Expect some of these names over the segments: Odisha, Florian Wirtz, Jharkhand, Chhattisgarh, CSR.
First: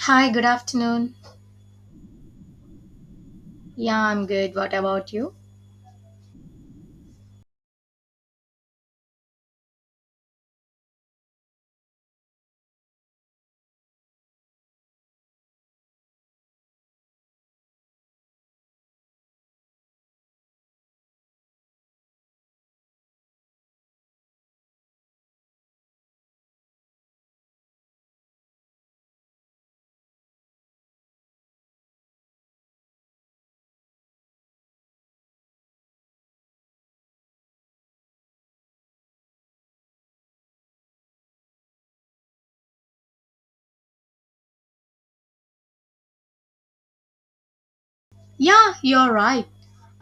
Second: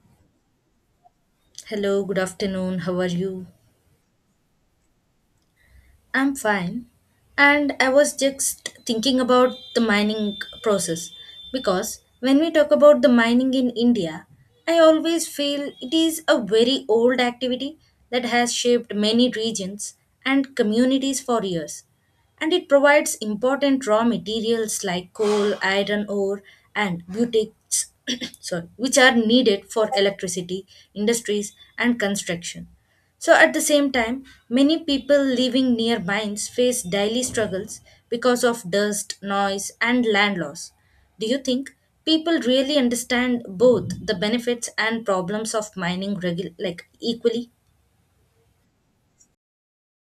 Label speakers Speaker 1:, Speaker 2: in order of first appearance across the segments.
Speaker 1: Hi, good afternoon.
Speaker 2: Hello, good afternoon. How are you?
Speaker 1: Yeah, I'm good. What about you?
Speaker 2: I'm fine. And I was just thinking about the mining process because when we talk about the mining in India, I always feel it is a very old activity that has shaped many regions and communities for years, and it provides important raw materials like coal, iron ore, and butates, sorry, which are needed for electricity, industries, and construction. So, at the same time, many people living near mines face daily struggles because of dust, noise, and land loss. Do you think people really understand both the benefits and problems of mining like equally?
Speaker 1: Yeah, you're right.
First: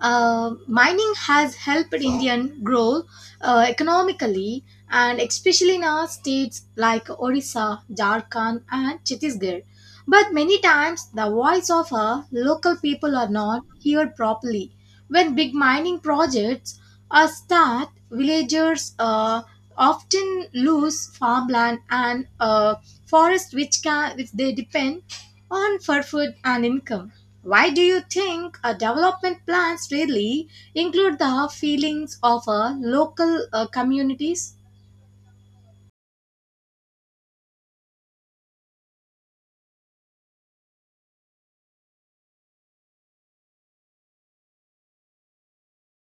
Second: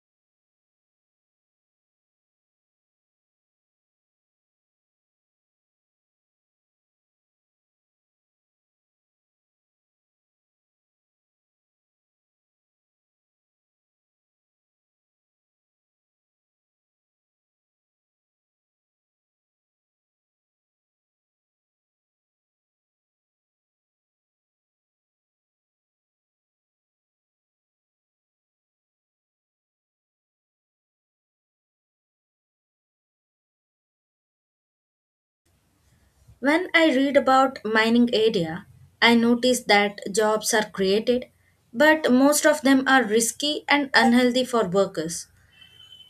Speaker 1: Mining has helped Indian grow economically, and especially in our states like Odisha, Jharkhand, and Chhattisgarh. But many times, the voice of our local people are not heard properly. When big mining projects are start, villagers often lose farmland and forest, which they depend on for food and income. Why do you think development plans really include the feelings of local communities?
Speaker 2: When I read about mining area, I notice that jobs are created, but most of them are risky and unhealthy for workers,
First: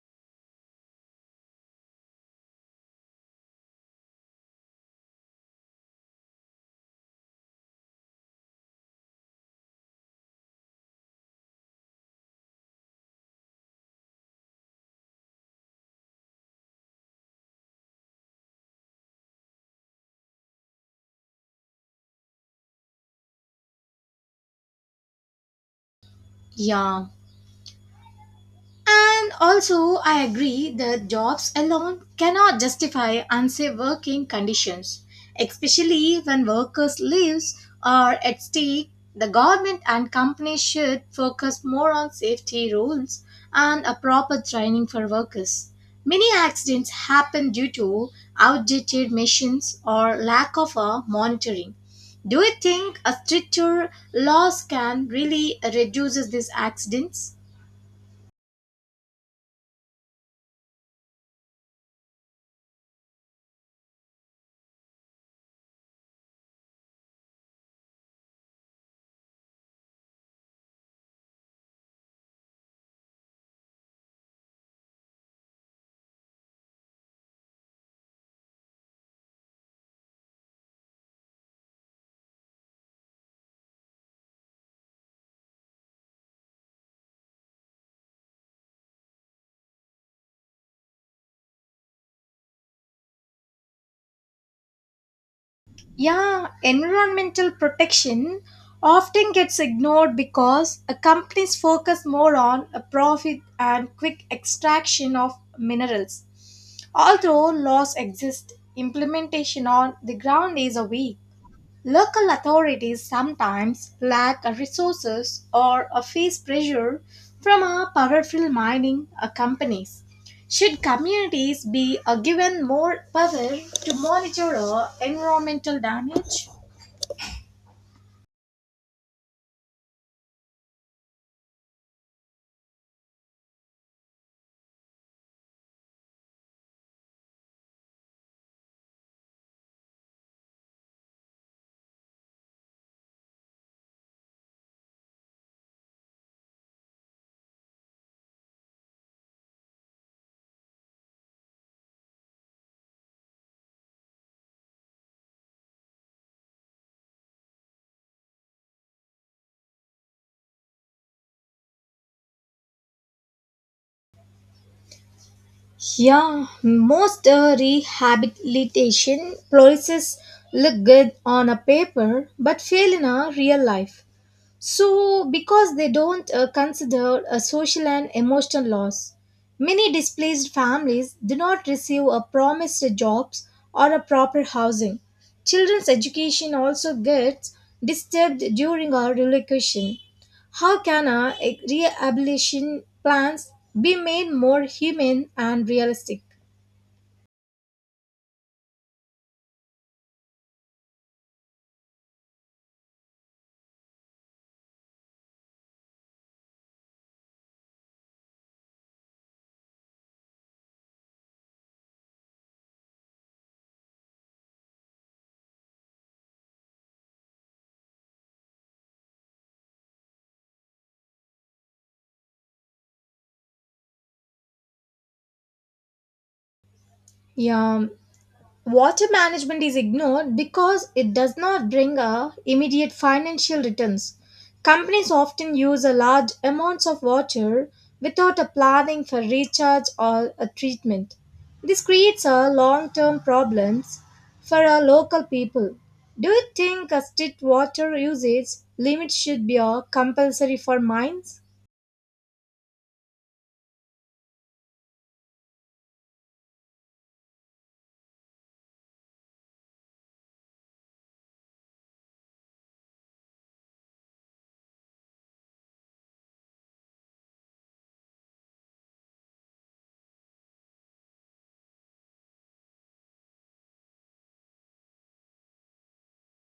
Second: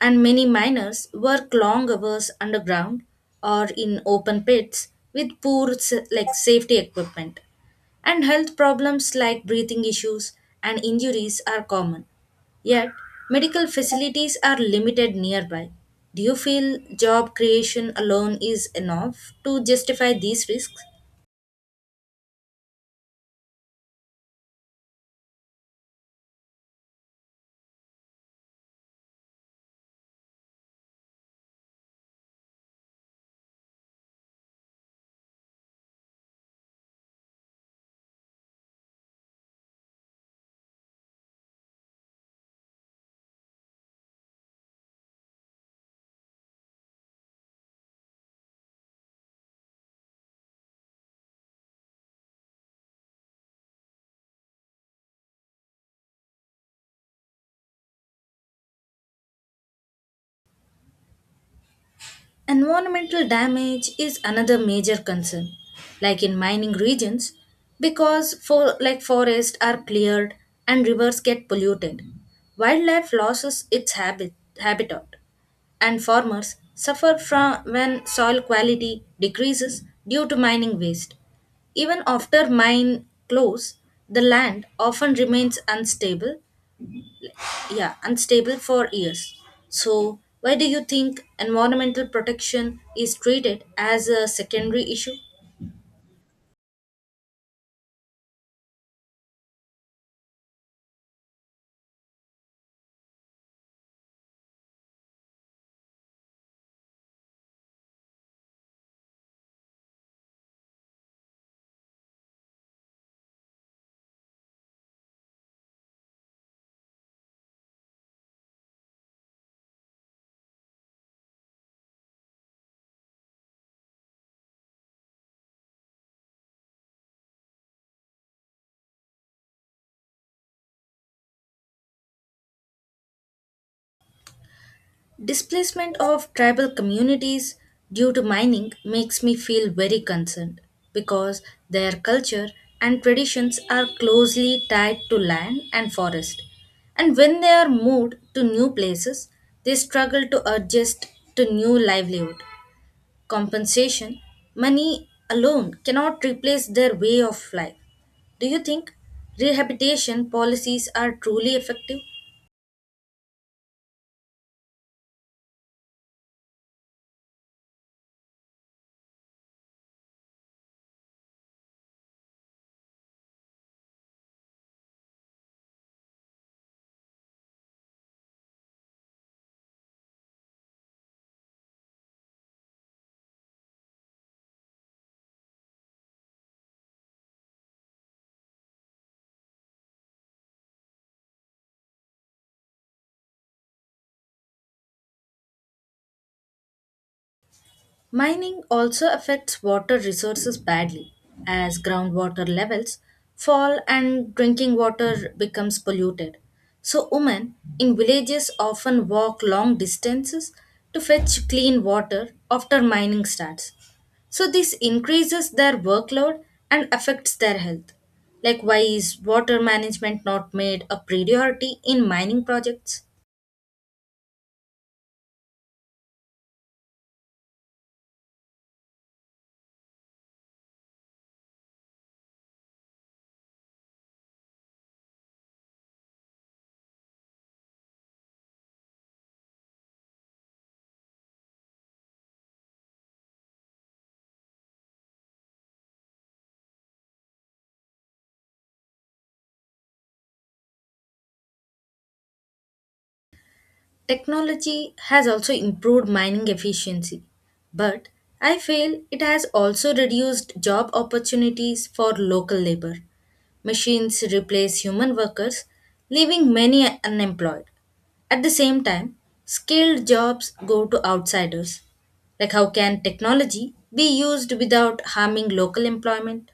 Speaker 2: and many miners work long hours underground or in open pits with poor like safety equipment, and health problems like breathing issues and injuries are common, yet medical facilities are limited nearby. Do you feel job creation alone is enough to justify these risks?
Speaker 1: Yeah, and also, I agree that jobs alone cannot justify unsafe working conditions, especially when workers' lives are at stake. The government and companies should focus more on safety rules and a proper training for workers. Many accidents happen due to outdated machines or lack of a monitoring. Do you think a stricter laws can really reduce these accidents?
Speaker 2: Environmental damage is another major concern, like in mining regions, because for like forests are cleared and rivers get polluted. Wildlife loses its habitat, and farmers suffer from when soil quality decreases due to mining waste. Even after mine close, the land often remains unstable, yeah, unstable for years. So why do you think environmental protection is treated as a secondary issue?
Speaker 1: Yeah, environmental protection often gets ignored because companies focus more on a profit and quick extraction of minerals. Although laws exist, implementation on the ground is a weak. Local authorities sometimes lack resources or face pressure from our powerful mining companies. Should communities be given more power to monitor environmental damage?
Speaker 2: Displacement of tribal communities due to mining makes me feel very concerned because their culture and traditions are closely tied to land and forest, and when they are moved to new places they struggle to adjust to new livelihood. Compensation, money alone cannot replace their way of life. Do you think rehabilitation policies are truly effective?
Speaker 1: Yeah, most rehabilitation policies look good on a paper but fail in a real life. So, because they don't consider a social and emotional loss, many displaced families do not receive a promised jobs or a proper housing. Children's education also gets disturbed during our relocation. How can our rehabilitation plans be made more humane and realistic?
Speaker 2: Mining also affects water resources badly, as groundwater levels fall and drinking water becomes polluted. So, women in villages often walk long distances to fetch clean water after mining starts. So, this increases their workload and affects their health. Like, why is water management not made a priority in mining projects?
Speaker 1: Yeah, water management is ignored because it does not bring a immediate financial returns. Companies often use a large amounts of water without a planning for recharge or a treatment. This creates a long-term problems for our local people. Do you think a strict water usage limit should be a compulsory for mines?
Speaker 2: Technology has also improved mining efficiency, but I feel it has also reduced job opportunities for local labor. Machines replace human workers, leaving many unemployed. At the same time, skilled jobs go to outsiders. Like, how can technology be used without harming local employment?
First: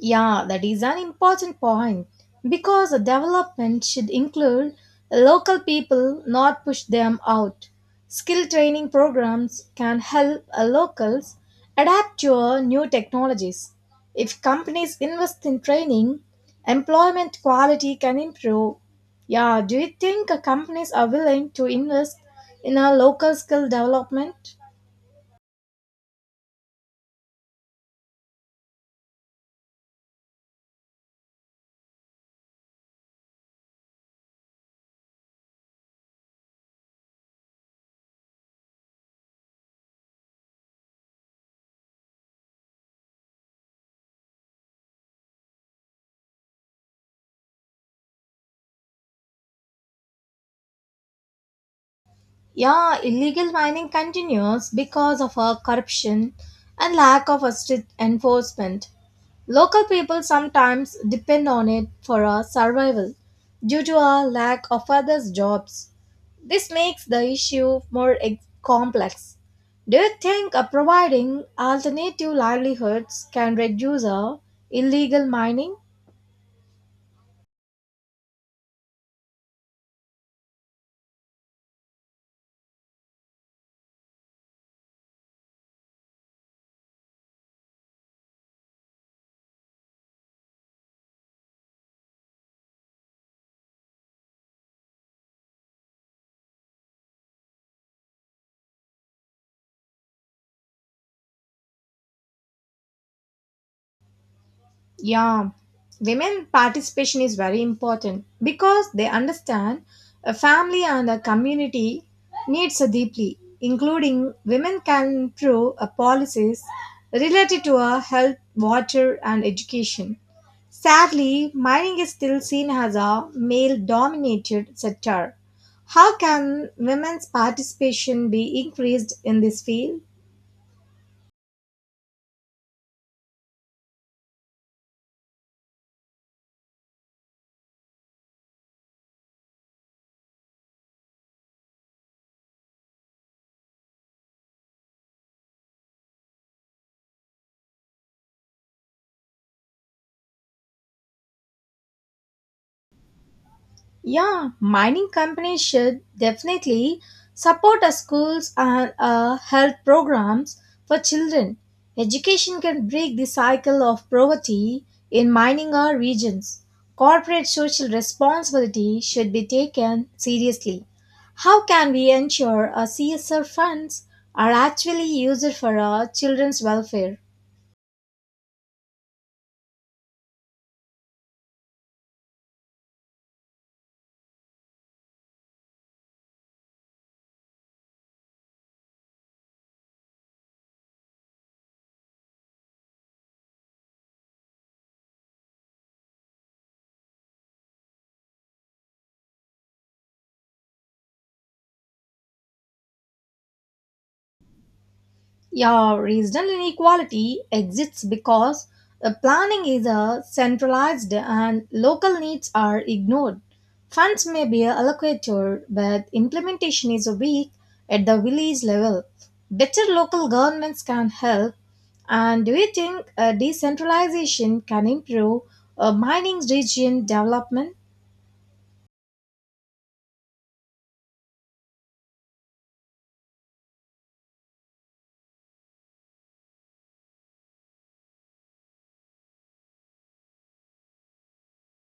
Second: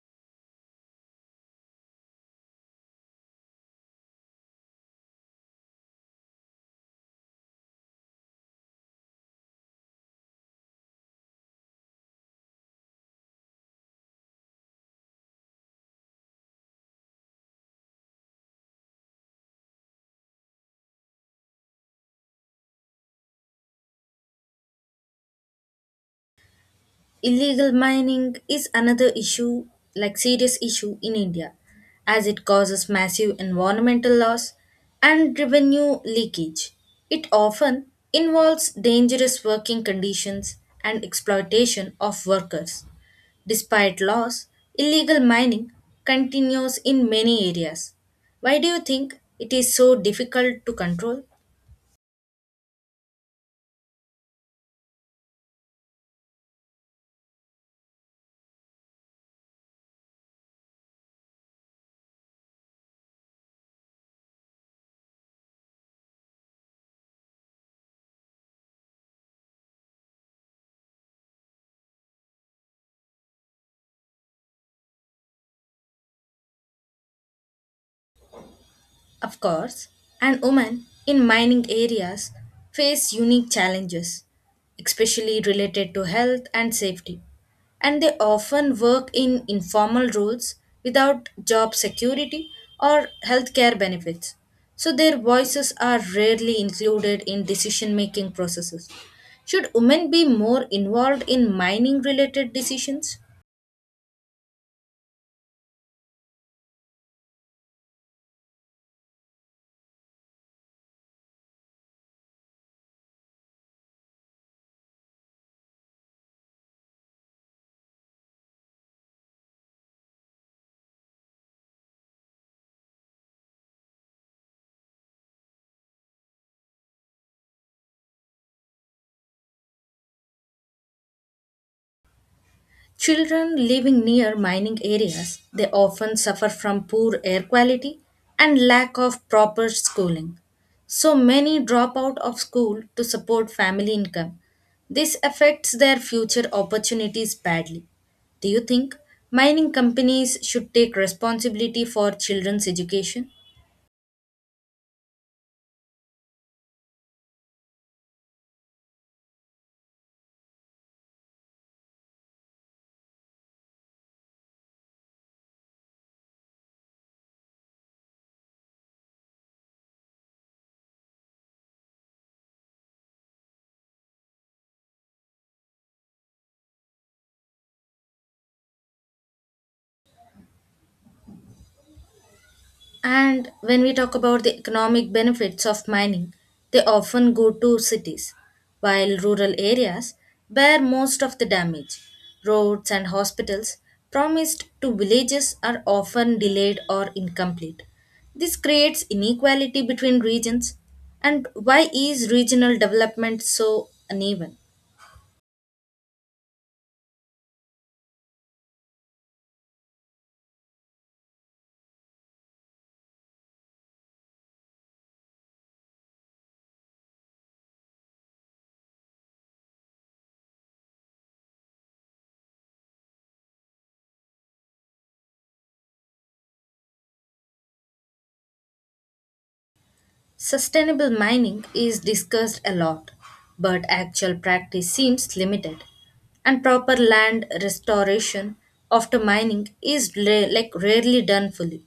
Speaker 1: Yeah, that is an important point because the development should include local people, not push them out. Skill training programs can help locals adapt to new technologies. If companies invest in training, employment quality can improve. Yeah, do you think companies are willing to invest in a local skill development?
Speaker 2: Illegal mining is another issue, like serious issue in India, as it causes massive environmental loss and revenue leakage. It often involves dangerous working conditions and exploitation of workers. Despite laws, illegal mining continues in many areas. Why do you think it is so difficult to control?
Speaker 1: Yeah, illegal mining continues because of our corruption and lack of a strict enforcement. Local people sometimes depend on it for our survival due to our lack of other jobs. This makes the issue complex. Do you think providing alternative livelihoods can reduce our illegal mining?
Speaker 2: Of course, and women in mining areas face unique challenges, especially related to health and safety. And they often work in informal roles without job security or healthcare benefits. So their voices are rarely included in decision making processes. Should women be more involved in mining related decisions?
Speaker 1: Yeah, women participation is very important because they understand a family and a community needs deeply, including women can improve a policies related to a health, water, and education. Sadly, mining is still seen as a male dominated sector. How can women's participation be increased in this field?
Speaker 2: Children living near mining areas, they often suffer from poor air quality and lack of proper schooling. So many drop out of school to support family income. This affects their future opportunities badly. Do you think mining companies should take responsibility for children's education?
Speaker 1: Yeah, mining companies should definitely support our schools and health programs for children. Education can break the cycle of poverty in mining our regions. Corporate social responsibility should be taken seriously. How can we ensure our CSR funds are actually used for our children's welfare?
Speaker 2: And when we talk about the economic benefits of mining, they often go to cities, while rural areas bear most of the damage. Roads and hospitals promised to villages are often delayed or incomplete. This creates inequality between regions. And why is regional development so uneven?
Speaker 1: Yeah, regional inequality exists because the planning is centralized and local needs are ignored. Funds may be allocated, but implementation is weak at the village level. Better local governments can help. And do you think decentralization can improve mining region development?
Speaker 2: Sustainable mining is discussed a lot, but actual practice seems limited. And proper land restoration after mining is like rarely done fully.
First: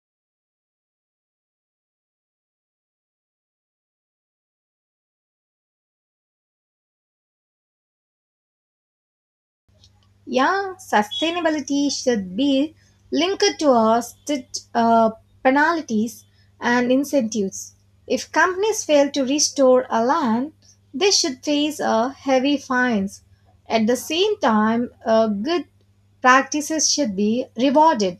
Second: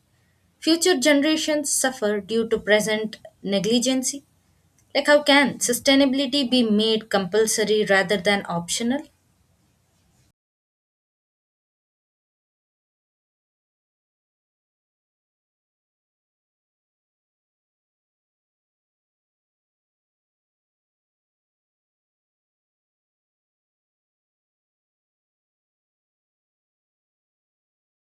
Speaker 2: Future generations suffer due to present negligence. Like, how can sustainability be made compulsory rather than optional?
Speaker 1: Yeah, sustainability should be linked to our strict penalties and incentives. If companies fail to restore a land, they should face a heavy fines. At the same time, good practices should be rewarded.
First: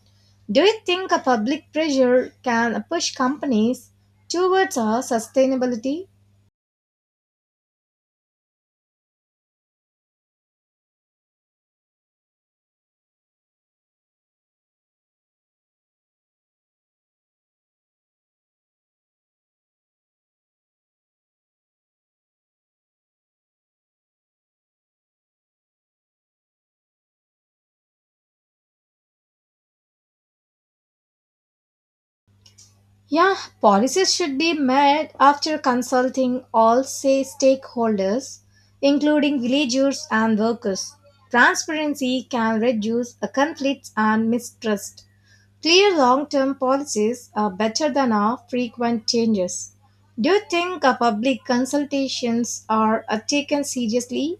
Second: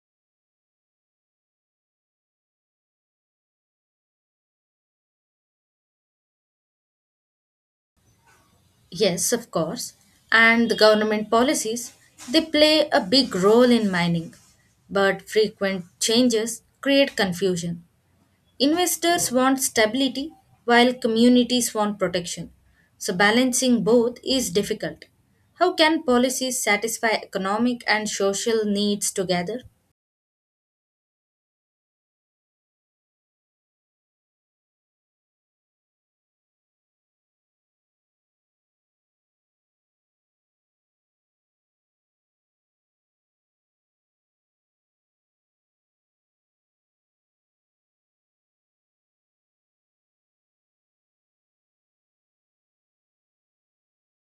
Speaker 1: Do you think a public pressure can push companies towards a sustainability?
Speaker 2: Yes, of course. And the government policies, they play a big role in mining, but frequent changes create confusion. Investors want stability while communities want protection. So, balancing both is difficult. How can policies satisfy economic and social needs together?
Speaker 1: Yeah, policies should be made after consulting all say stakeholders, including villagers and workers. Transparency can reduce conflicts and mistrust. Clear long-term policies are better than our frequent changes. Do you think public consultations are taken seriously?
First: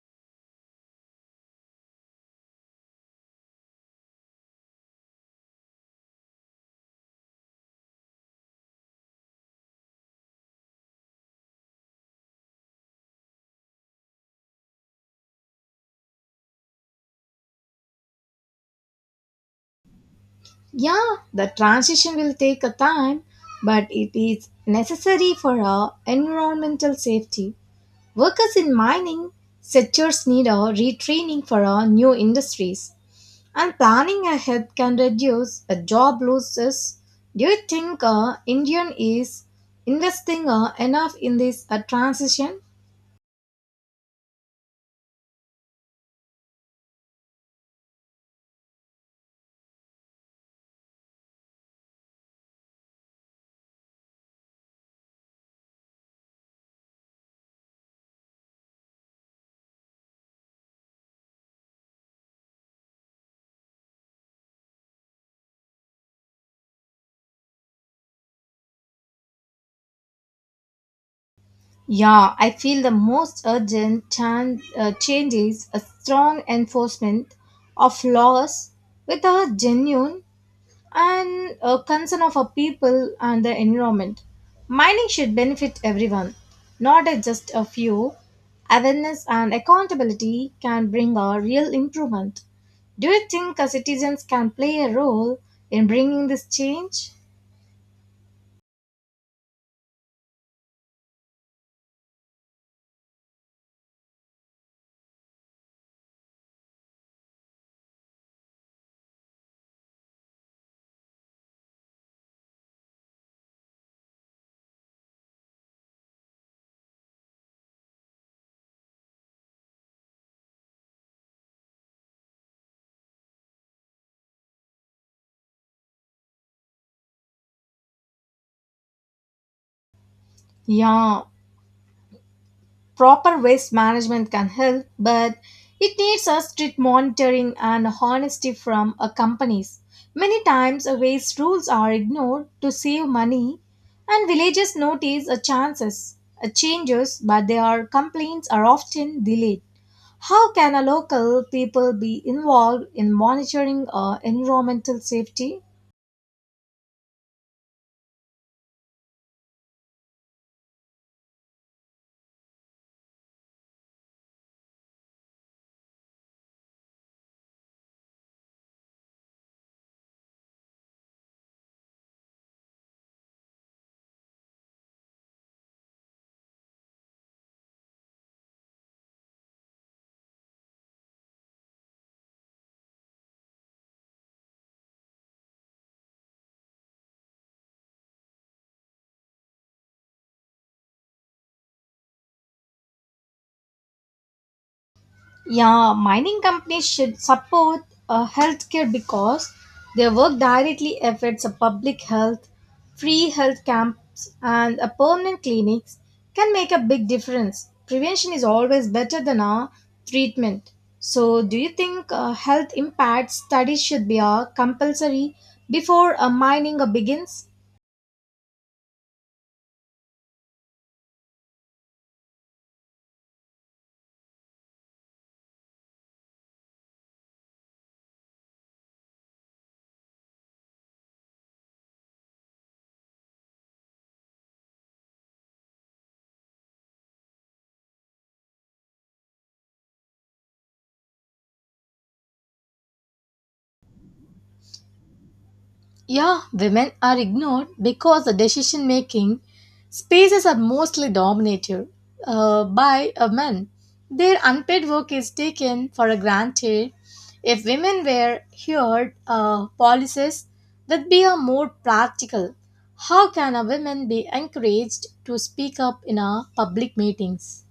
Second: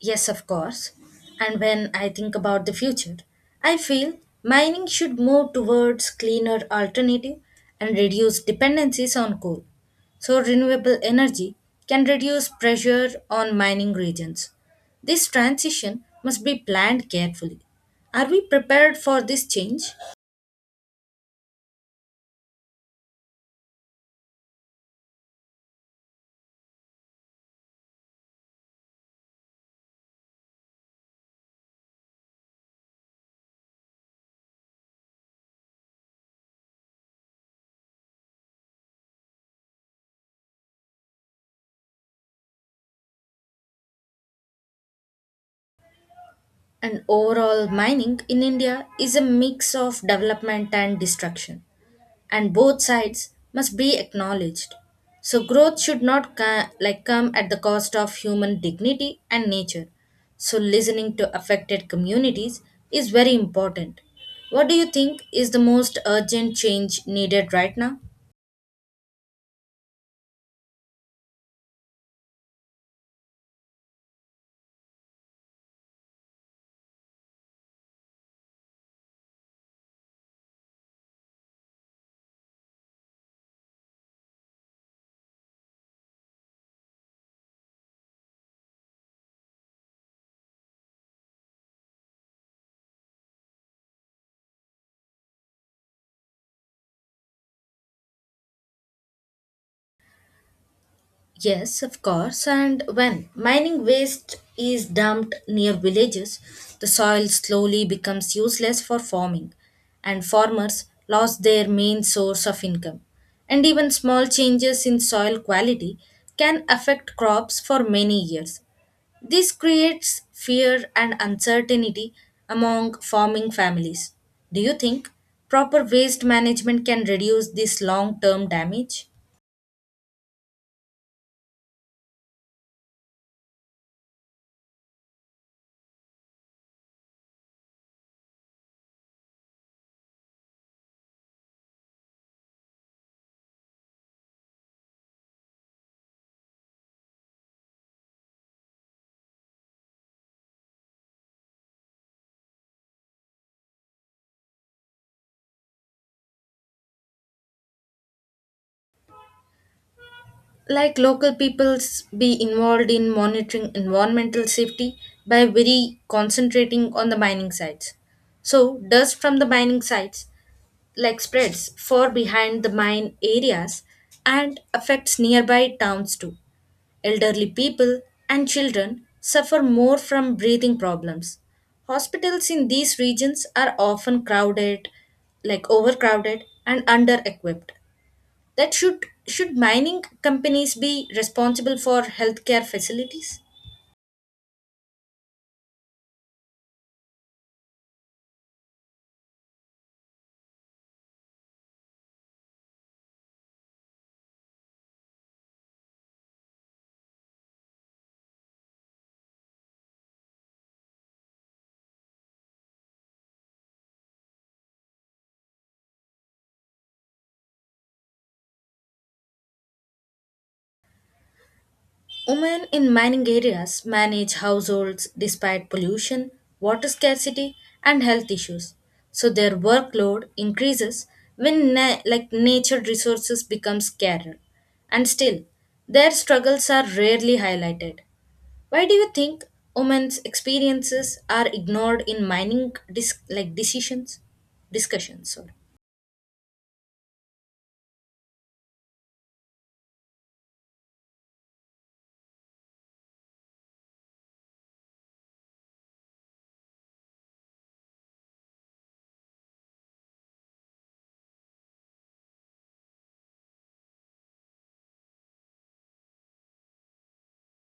Speaker 2: Yes, of course. And when I think about the future, I feel mining should move towards cleaner alternative and reduce dependencies on coal. So renewable energy can reduce pressure on mining regions. This transition must be planned carefully. Are we prepared for this change?
Speaker 1: Yeah, the transition will take a time, but it is necessary for our environmental safety. Workers in mining sectors need a retraining for our new industries, and planning ahead can reduce job losses. Do you think Indian is investing enough in this transition?
Speaker 2: And overall, mining in India is a mix of development and destruction, and both sides must be acknowledged. So, growth should not like come at the cost of human dignity and nature. So, listening to affected communities is very important. What do you think is the most urgent change needed right now?
Speaker 1: Yeah, I feel the most urgent change is a strong enforcement of laws with a genuine and a concern of our people and the environment. Mining should benefit everyone, not just a few. Awareness and accountability can bring a real improvement. Do you think citizens can play a role in bringing this change?
Speaker 2: Yes, of course. And when mining waste is dumped near villages, the soil slowly becomes useless for farming, and farmers lost their main source of income. And even small changes in soil quality can affect crops for many years. This creates fear and uncertainty among farming families. Do you think proper waste management can reduce this long term damage?
Speaker 1: Yeah, proper waste management can help, but it needs a strict monitoring and honesty from companies. Many times, waste rules are ignored to save money, and villages notice changes, but their complaints are often delayed. How can a local people be involved in monitoring environmental safety?
Speaker 2: Like local peoples be involved in monitoring environmental safety by very concentrating on the mining sites. So dust from the mining sites like spreads far behind the mine areas and affects nearby towns too. Elderly people and children suffer more from breathing problems. Hospitals in these regions are often crowded, like overcrowded and under equipped. That should mining companies be responsible for healthcare facilities?
Speaker 1: Yeah, mining companies should support healthcare because their work directly affects a public health, free health camps, and a permanent clinics can make a big difference. Prevention is always better than treatment. So, do you think health impact studies should be compulsory before mining begins?
Speaker 2: Women in mining areas manage households despite pollution, water scarcity, and health issues. So their workload increases when like nature resources become scarcer, and still their struggles are rarely highlighted. Why do you think women's experiences are ignored in mining like decisions, discussions, sorry.
Speaker 1: Yeah, women are ignored because the decision making spaces are mostly dominated by men. Their unpaid work is taken for granted. If women were heard, policies would be a more practical. How can a woman be encouraged to speak up in a public meetings?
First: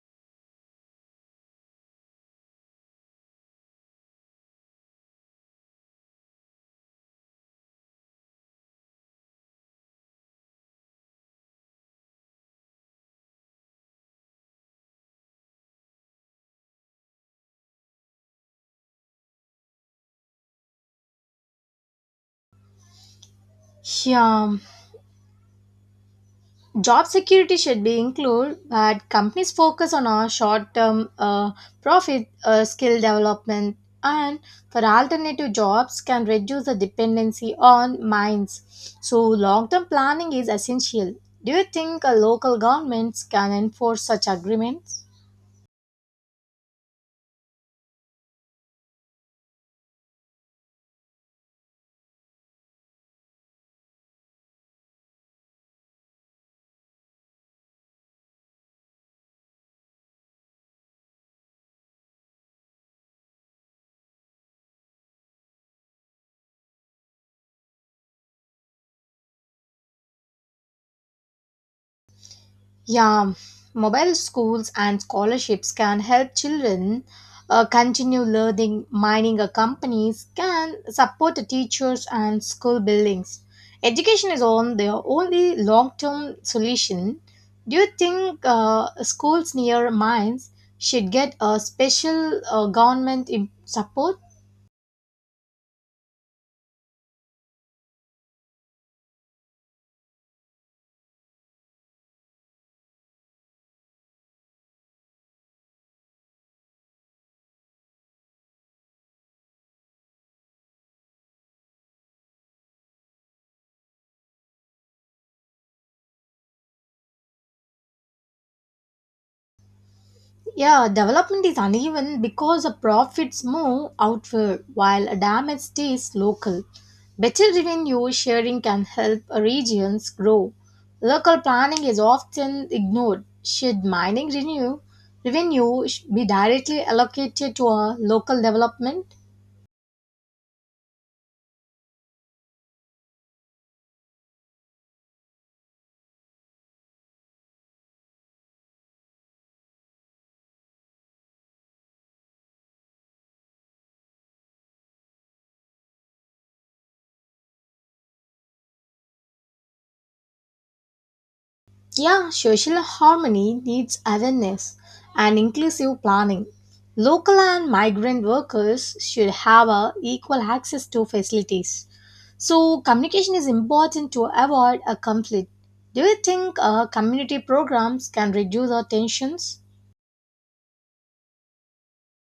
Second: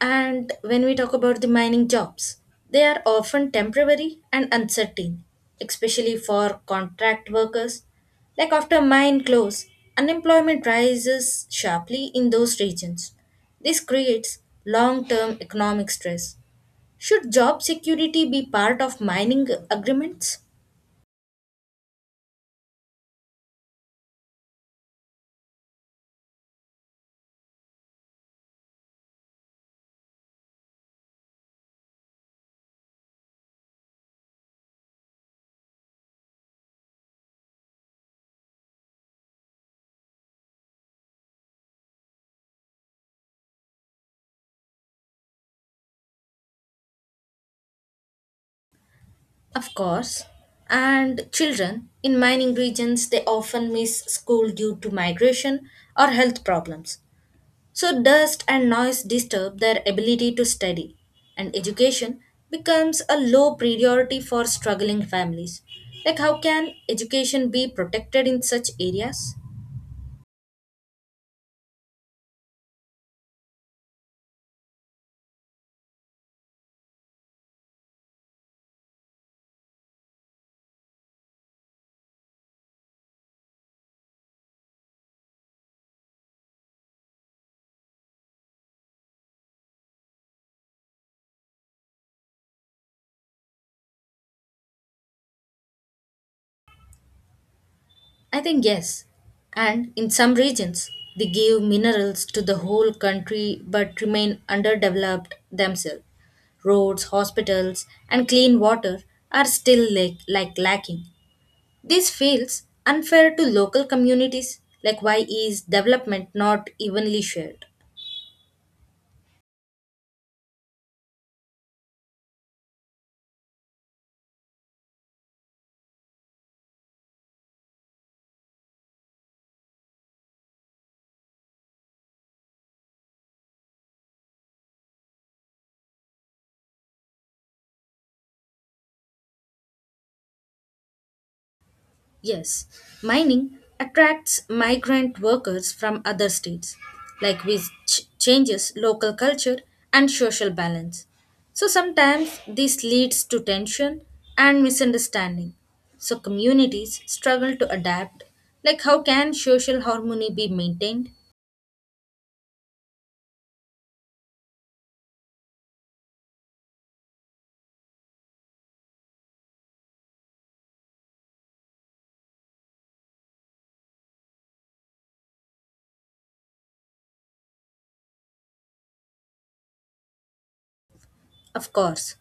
Speaker 2: And when we talk about the mining jobs, they are often temporary and uncertain, especially for contract workers. Like after mine close, unemployment rises sharply in those regions. This creates long term economic stress. Should job security be part of mining agreements?
Speaker 1: Yeah, job security should be included but companies focus on a short term profit skill development and for alternative jobs can reduce the dependency on mines so long term planning is essential. Do you think local governments can enforce such agreements?
Speaker 2: Of course. And children in mining regions they often miss school due to migration or health problems. So, dust and noise disturb their ability to study, and education becomes a low priority for struggling families. Like, how can education be protected in such areas?
Speaker 1: Yeah, mobile schools and scholarships can help children continue learning. Mining companies can support the teachers and school buildings. Education is on the only long-term solution. Do you think schools near mines should get a special support?
Speaker 2: I think yes. And in some regions, they give minerals to the whole country but remain underdeveloped themselves. Roads, hospitals, and clean water are still like lacking. This feels unfair to local communities. Like, why is development not evenly shared?
Speaker 1: Yeah, development is uneven because the profits move outward while damage stays local. Better revenue sharing can help regions grow. Local planning is often ignored. Should revenue be directly allocated to a local development?
Speaker 2: Yes, mining attracts migrant workers from other states, like which changes local culture and social balance. So sometimes this leads to tension and misunderstanding. So communities struggle to adapt. Like, how can social harmony be maintained?
Speaker 1: Yeah, social harmony needs awareness and inclusive planning. Local and migrant workers should have a equal access to facilities. So, communication is important to avoid a conflict. Do you think community programs can reduce our tensions?
Speaker 2: Of course.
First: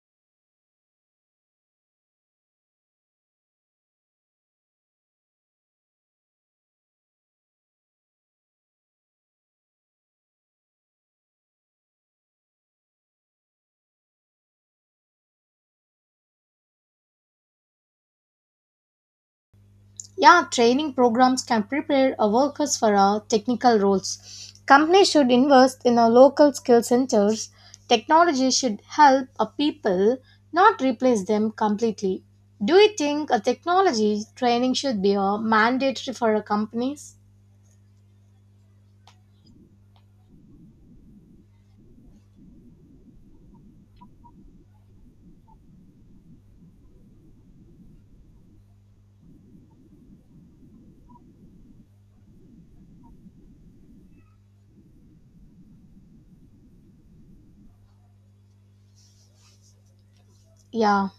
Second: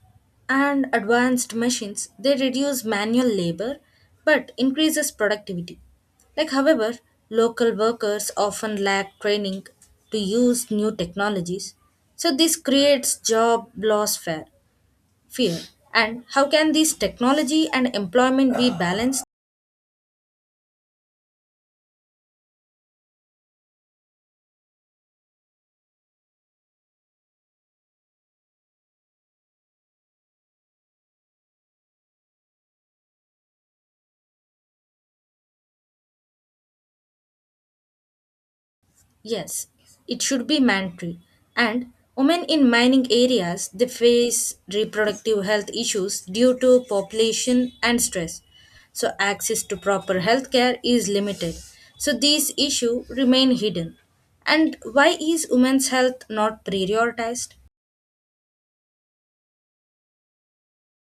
Speaker 2: And advanced machines, they reduce manual labor but increases productivity. Like however, local workers often lack training to use new technologies. So this creates job loss fear. Fear. And how can this technology and employment be balanced?
Speaker 1: Yeah, training programs can prepare our workers for our technical roles. Companies should invest in our local skill centers. Technology should help our people, not replace them completely. Do you think a technology training should be a mandatory for our companies?
Speaker 2: Yes, it should be mandatory. And women in mining areas they face reproductive health issues due to population and stress. So access to proper health care is limited. So these issues remain hidden. And why is women's health not prioritized?
Speaker 1: Yeah,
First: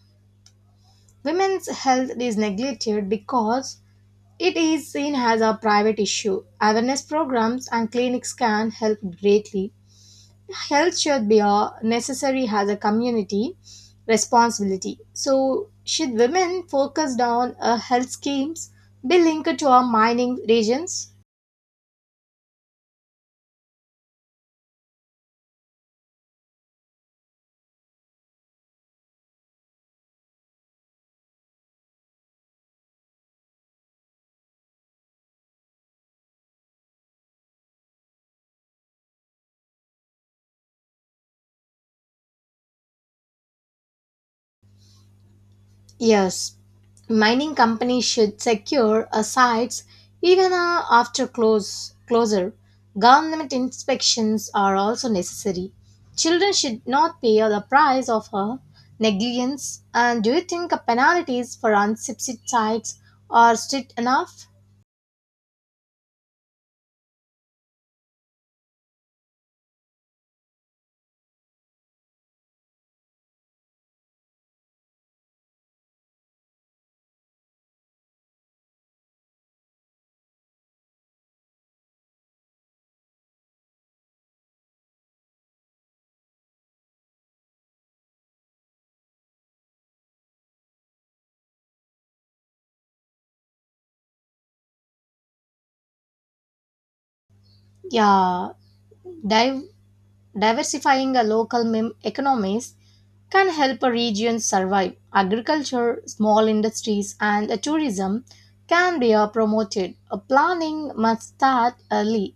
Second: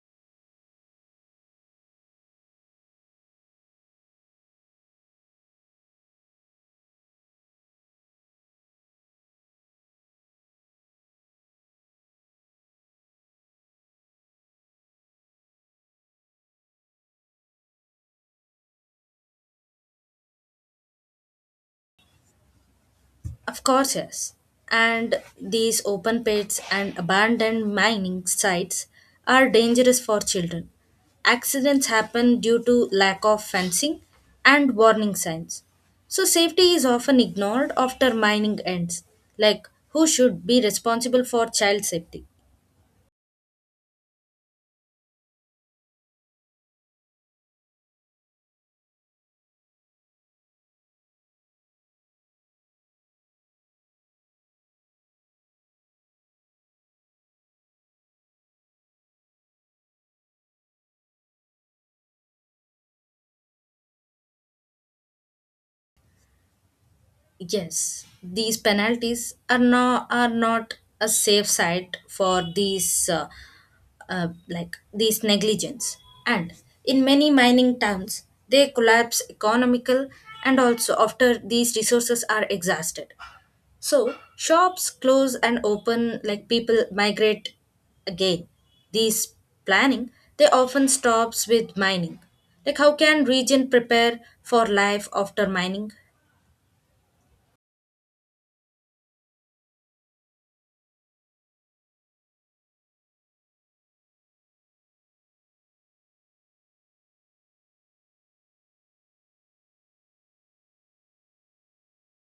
Speaker 1: women's health is neglected because it is seen as a private issue. Awareness programs and clinics can help greatly. Health should be a necessary as a community responsibility. So, should women focus on health schemes be linked to our mining regions?
Speaker 2: Of course, yes. And these open pits and abandoned mining sites are dangerous for children. Accidents happen due to lack of fencing and warning signs. So, safety is often ignored after mining ends. Like, who should be responsible for child safety?
Speaker 1: Yes, mining companies should secure a sites even after close closure. Government inspections are also necessary. Children should not pay the price of negligence. And do you think penalties for unsubsidized sites are strict enough?
Speaker 2: Yes, these penalties are not a safe side for these like these negligence, and in many mining towns they collapse economical and also after these resources are exhausted. So shops close and open like people migrate again. These planning they often stops with mining. Like how can region prepare for life after mining?
Speaker 1: Yeah, div- diversifying a economies can help a region survive. Agriculture, small industries, and tourism can be promoted. Planning must start early.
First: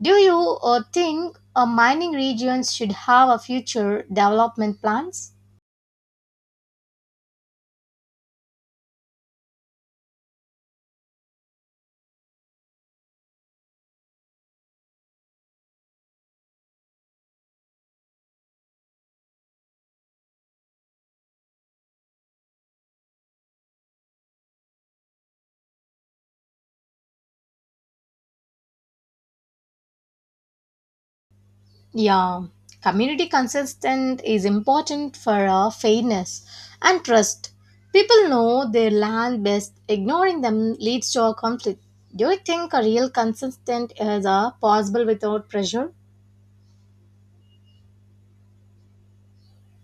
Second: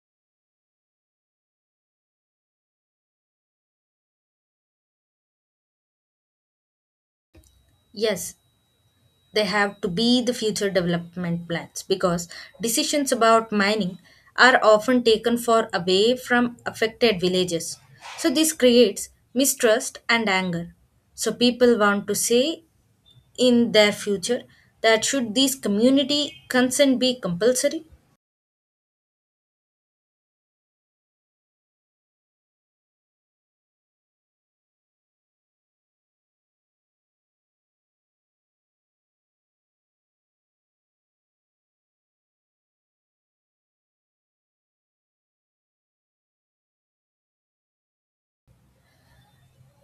Speaker 1: Do you think mining regions should have a future development plans?
Speaker 2: Yes, they have to be the future development plans because decisions about mining are often taken far away from affected villages. So this creates mistrust and anger, so people want to say in their future. That should this community consent be compulsory?
Speaker 1: Yeah, community consistent is important for fairness and trust. People know their land best. Ignoring them leads to a conflict. Do you think a real consistent is possible without pressure?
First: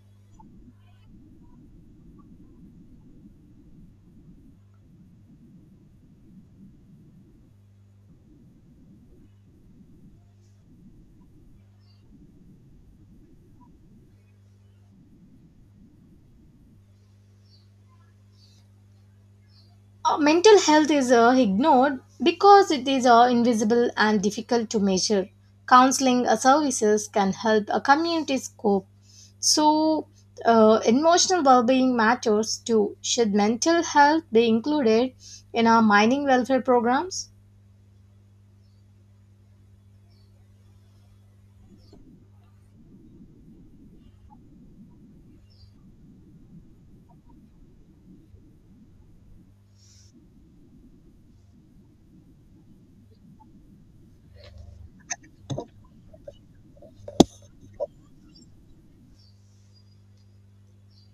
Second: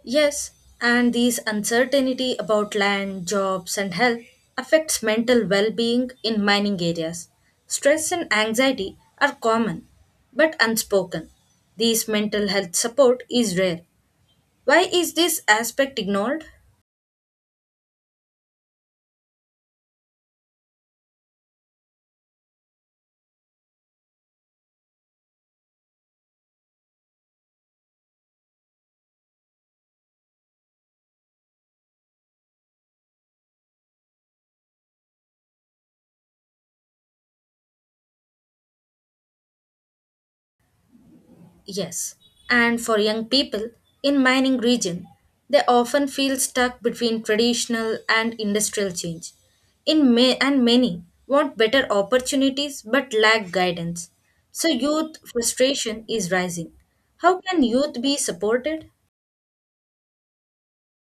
Speaker 2: Yes, and these uncertainty about land, jobs, and health affects mental well-being in mining areas. Stress and anxiety are common but unspoken. These mental health support is rare. Why is this aspect ignored?
Speaker 1: Mental health is ignored because it is invisible and difficult to measure. Counseling services can help a community's cope. So, emotional well being matters too. Should mental health be included in our mining welfare programs?
Speaker 2: Yes, and for young people in mining region, they often feel stuck between traditional and industrial change. In may and many want better opportunities but lack guidance. So youth frustration is rising. How can youth be supported?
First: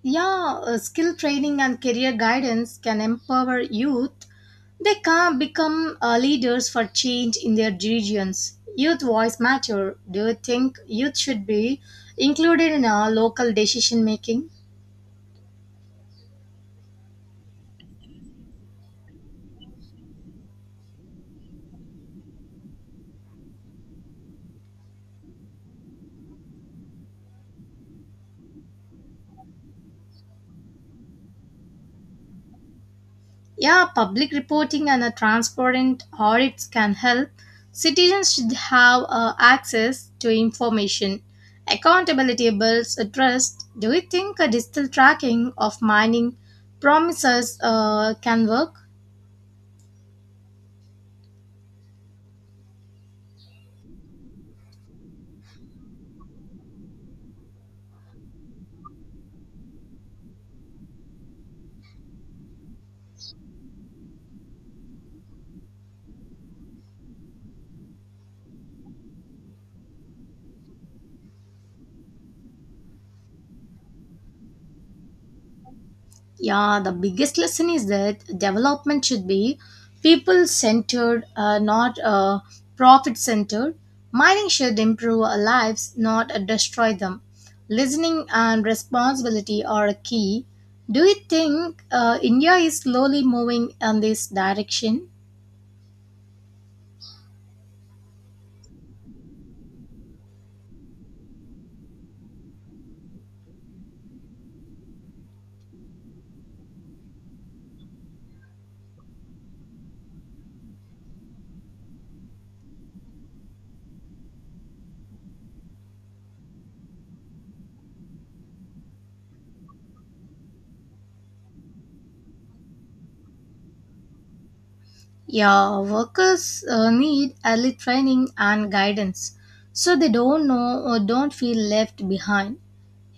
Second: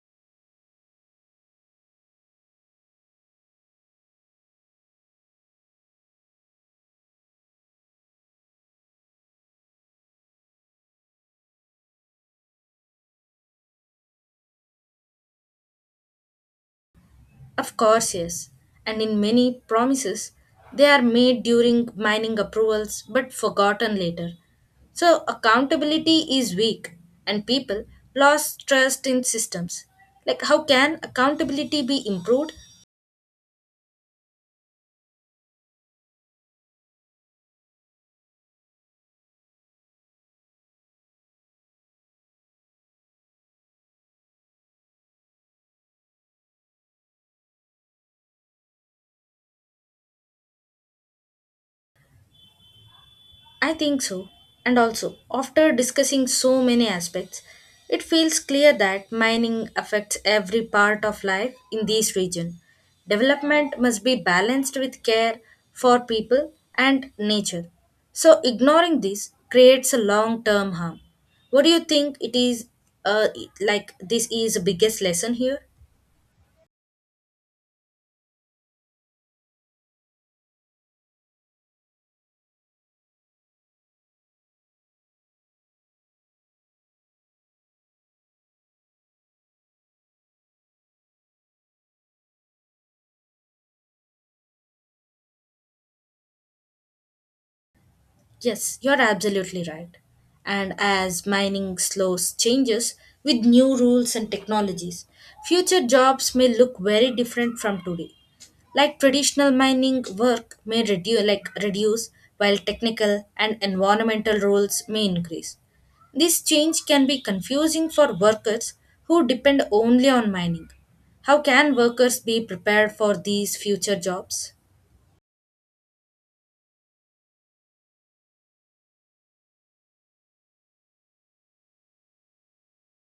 Speaker 1: Yeah, skill training and career guidance can empower youth. They can become leaders for change in their regions. Youth voice matter. Do you think youth should be included in our local decision making?
Speaker 2: Of course, yes. And in many promises, they are made during mining approvals but forgotten later. So accountability is weak and people lost trust in systems. Like how can accountability be improved?
Speaker 1: Yeah, public reporting and a transparent audits can help. Citizens should have access to information. Accountability builds a trust. Do you think a digital tracking of mining promises can work?
Speaker 2: I think so. And also, after discussing so many aspects, it feels clear that mining affects every part of life in this region. Development must be balanced with care for people and nature. So, ignoring this creates a long term harm. What do you think it is uh, like this is the biggest lesson here?
Speaker 1: Yeah, the biggest lesson is that development should be people centered, not profit centered. Mining should improve our lives, not destroy them. Listening and responsibility are key. Do you think India is slowly moving in this direction?
Speaker 2: Yes, you're absolutely right. And as mining slows changes with new rules and technologies, future jobs may look very different from today. Like traditional mining work may reduce while technical and environmental roles may increase. This change can be confusing for workers who depend only on mining. How can workers be prepared for these future jobs?
Speaker 1: Yeah, workers need early training and guidance so they don't know or don't feel left behind.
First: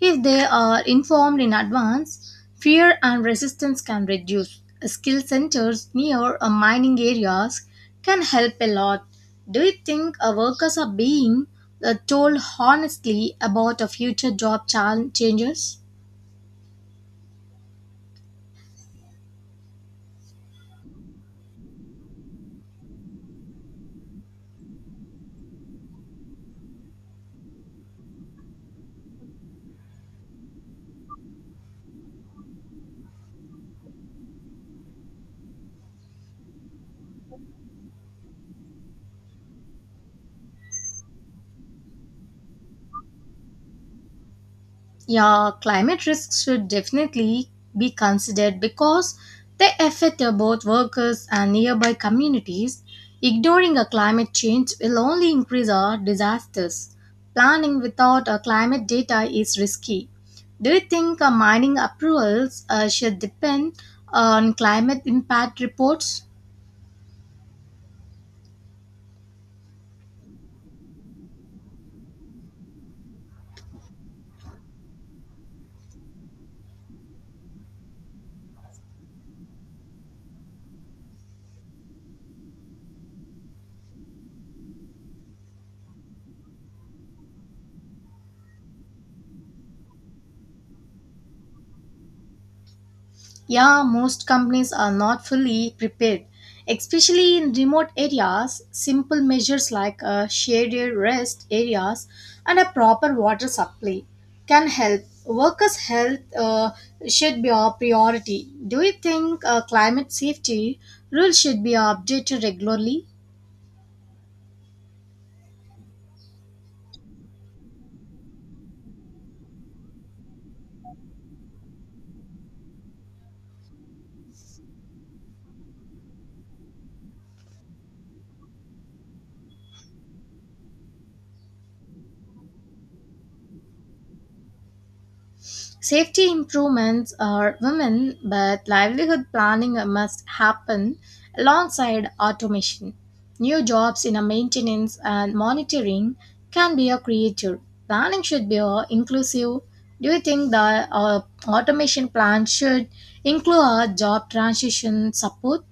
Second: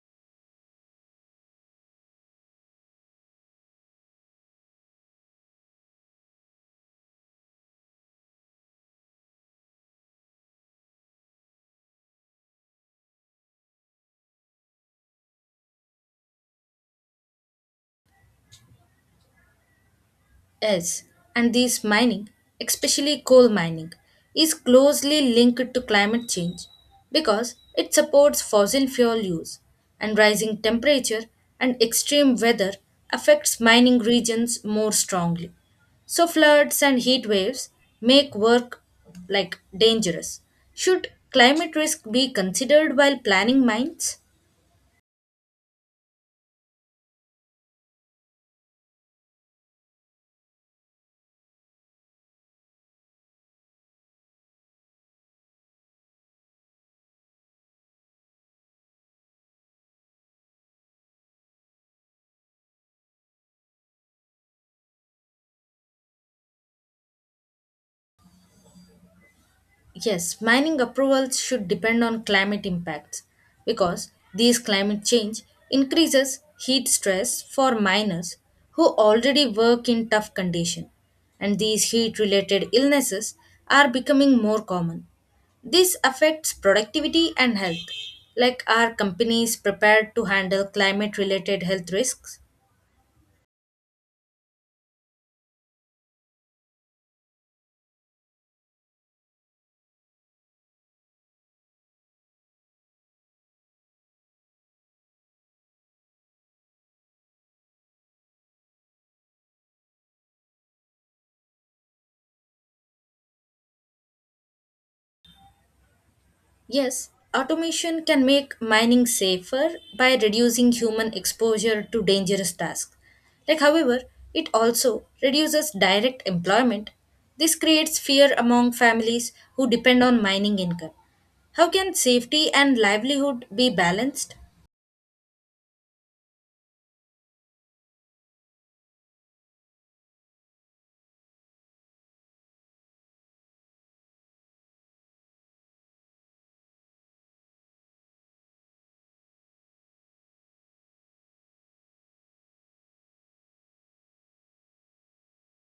Speaker 1: If they are informed in advance, fear and resistance can reduce. Skill centers near a mining areas can help a lot. Do you think our workers are being told honestly about a future changes?
Speaker 2: Yes, and this mining, especially coal mining, is closely linked to climate change because it supports fossil fuel use and rising temperature, and extreme weather affects mining regions more strongly. So floods and heat waves make work like dangerous. Should climate risk be considered while planning mines?
Speaker 1: Yeah, climate risks should definitely be considered because they affect both workers and nearby communities. Ignoring a climate change will only increase our disasters. Planning without a climate data is risky. Do you think mining approvals should depend on climate impact reports?
Speaker 2: Yes, mining approvals should depend on climate impacts because these climate change increases heat stress for miners who already work in tough conditions, and these heat related illnesses are becoming more common. This affects productivity and health. Like, are companies prepared to handle climate related health risks?
Speaker 1: Yeah, most companies are not fully prepared, especially in remote areas. Simple measures like a shaded rest areas and a proper water supply can help. Workers' health should be a priority. Do you think climate safety rules should be updated regularly?
Speaker 2: Yes, automation can make mining safer by reducing human exposure to dangerous tasks. Like, however, it also reduces direct employment. This creates fear among families who depend on mining income. How can safety and livelihood be balanced?
Speaker 1: Safety improvements are women, but livelihood planning must happen alongside automation. New jobs in a maintenance and monitoring can be a creator. Planning should be inclusive. Do you think the automation plan should include a job transition support?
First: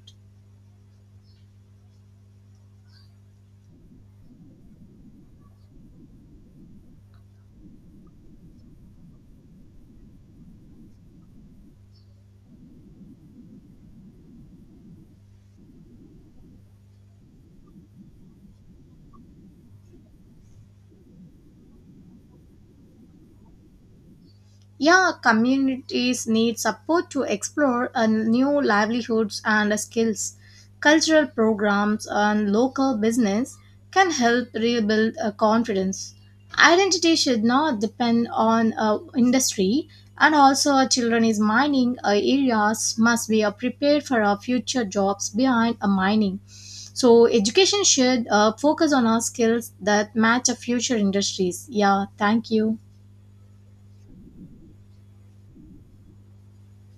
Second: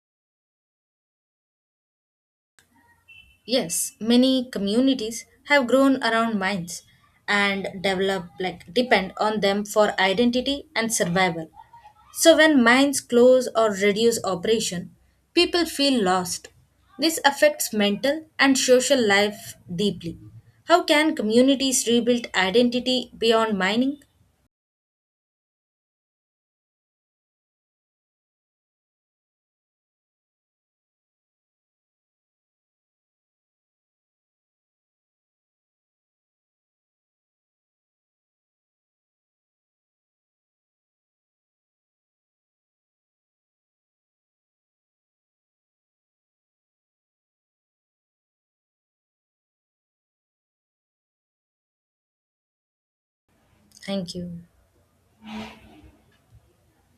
Speaker 2: Yes, many communities have grown around mines and develop like depend on them for identity and survival. So, when mines close or reduce operation, people feel lost. This affects mental and social life deeply. How can communities rebuild identity beyond mining?
Speaker 1: Yeah, communities need support to explore new livelihoods and skills. Cultural programs and local business can help rebuild confidence. Identity should not depend on industry, and also children is mining areas must be prepared for our future jobs behind mining. So education should focus on our skills that match our future industries. Yeah, thank you.
Speaker 2: Thank you.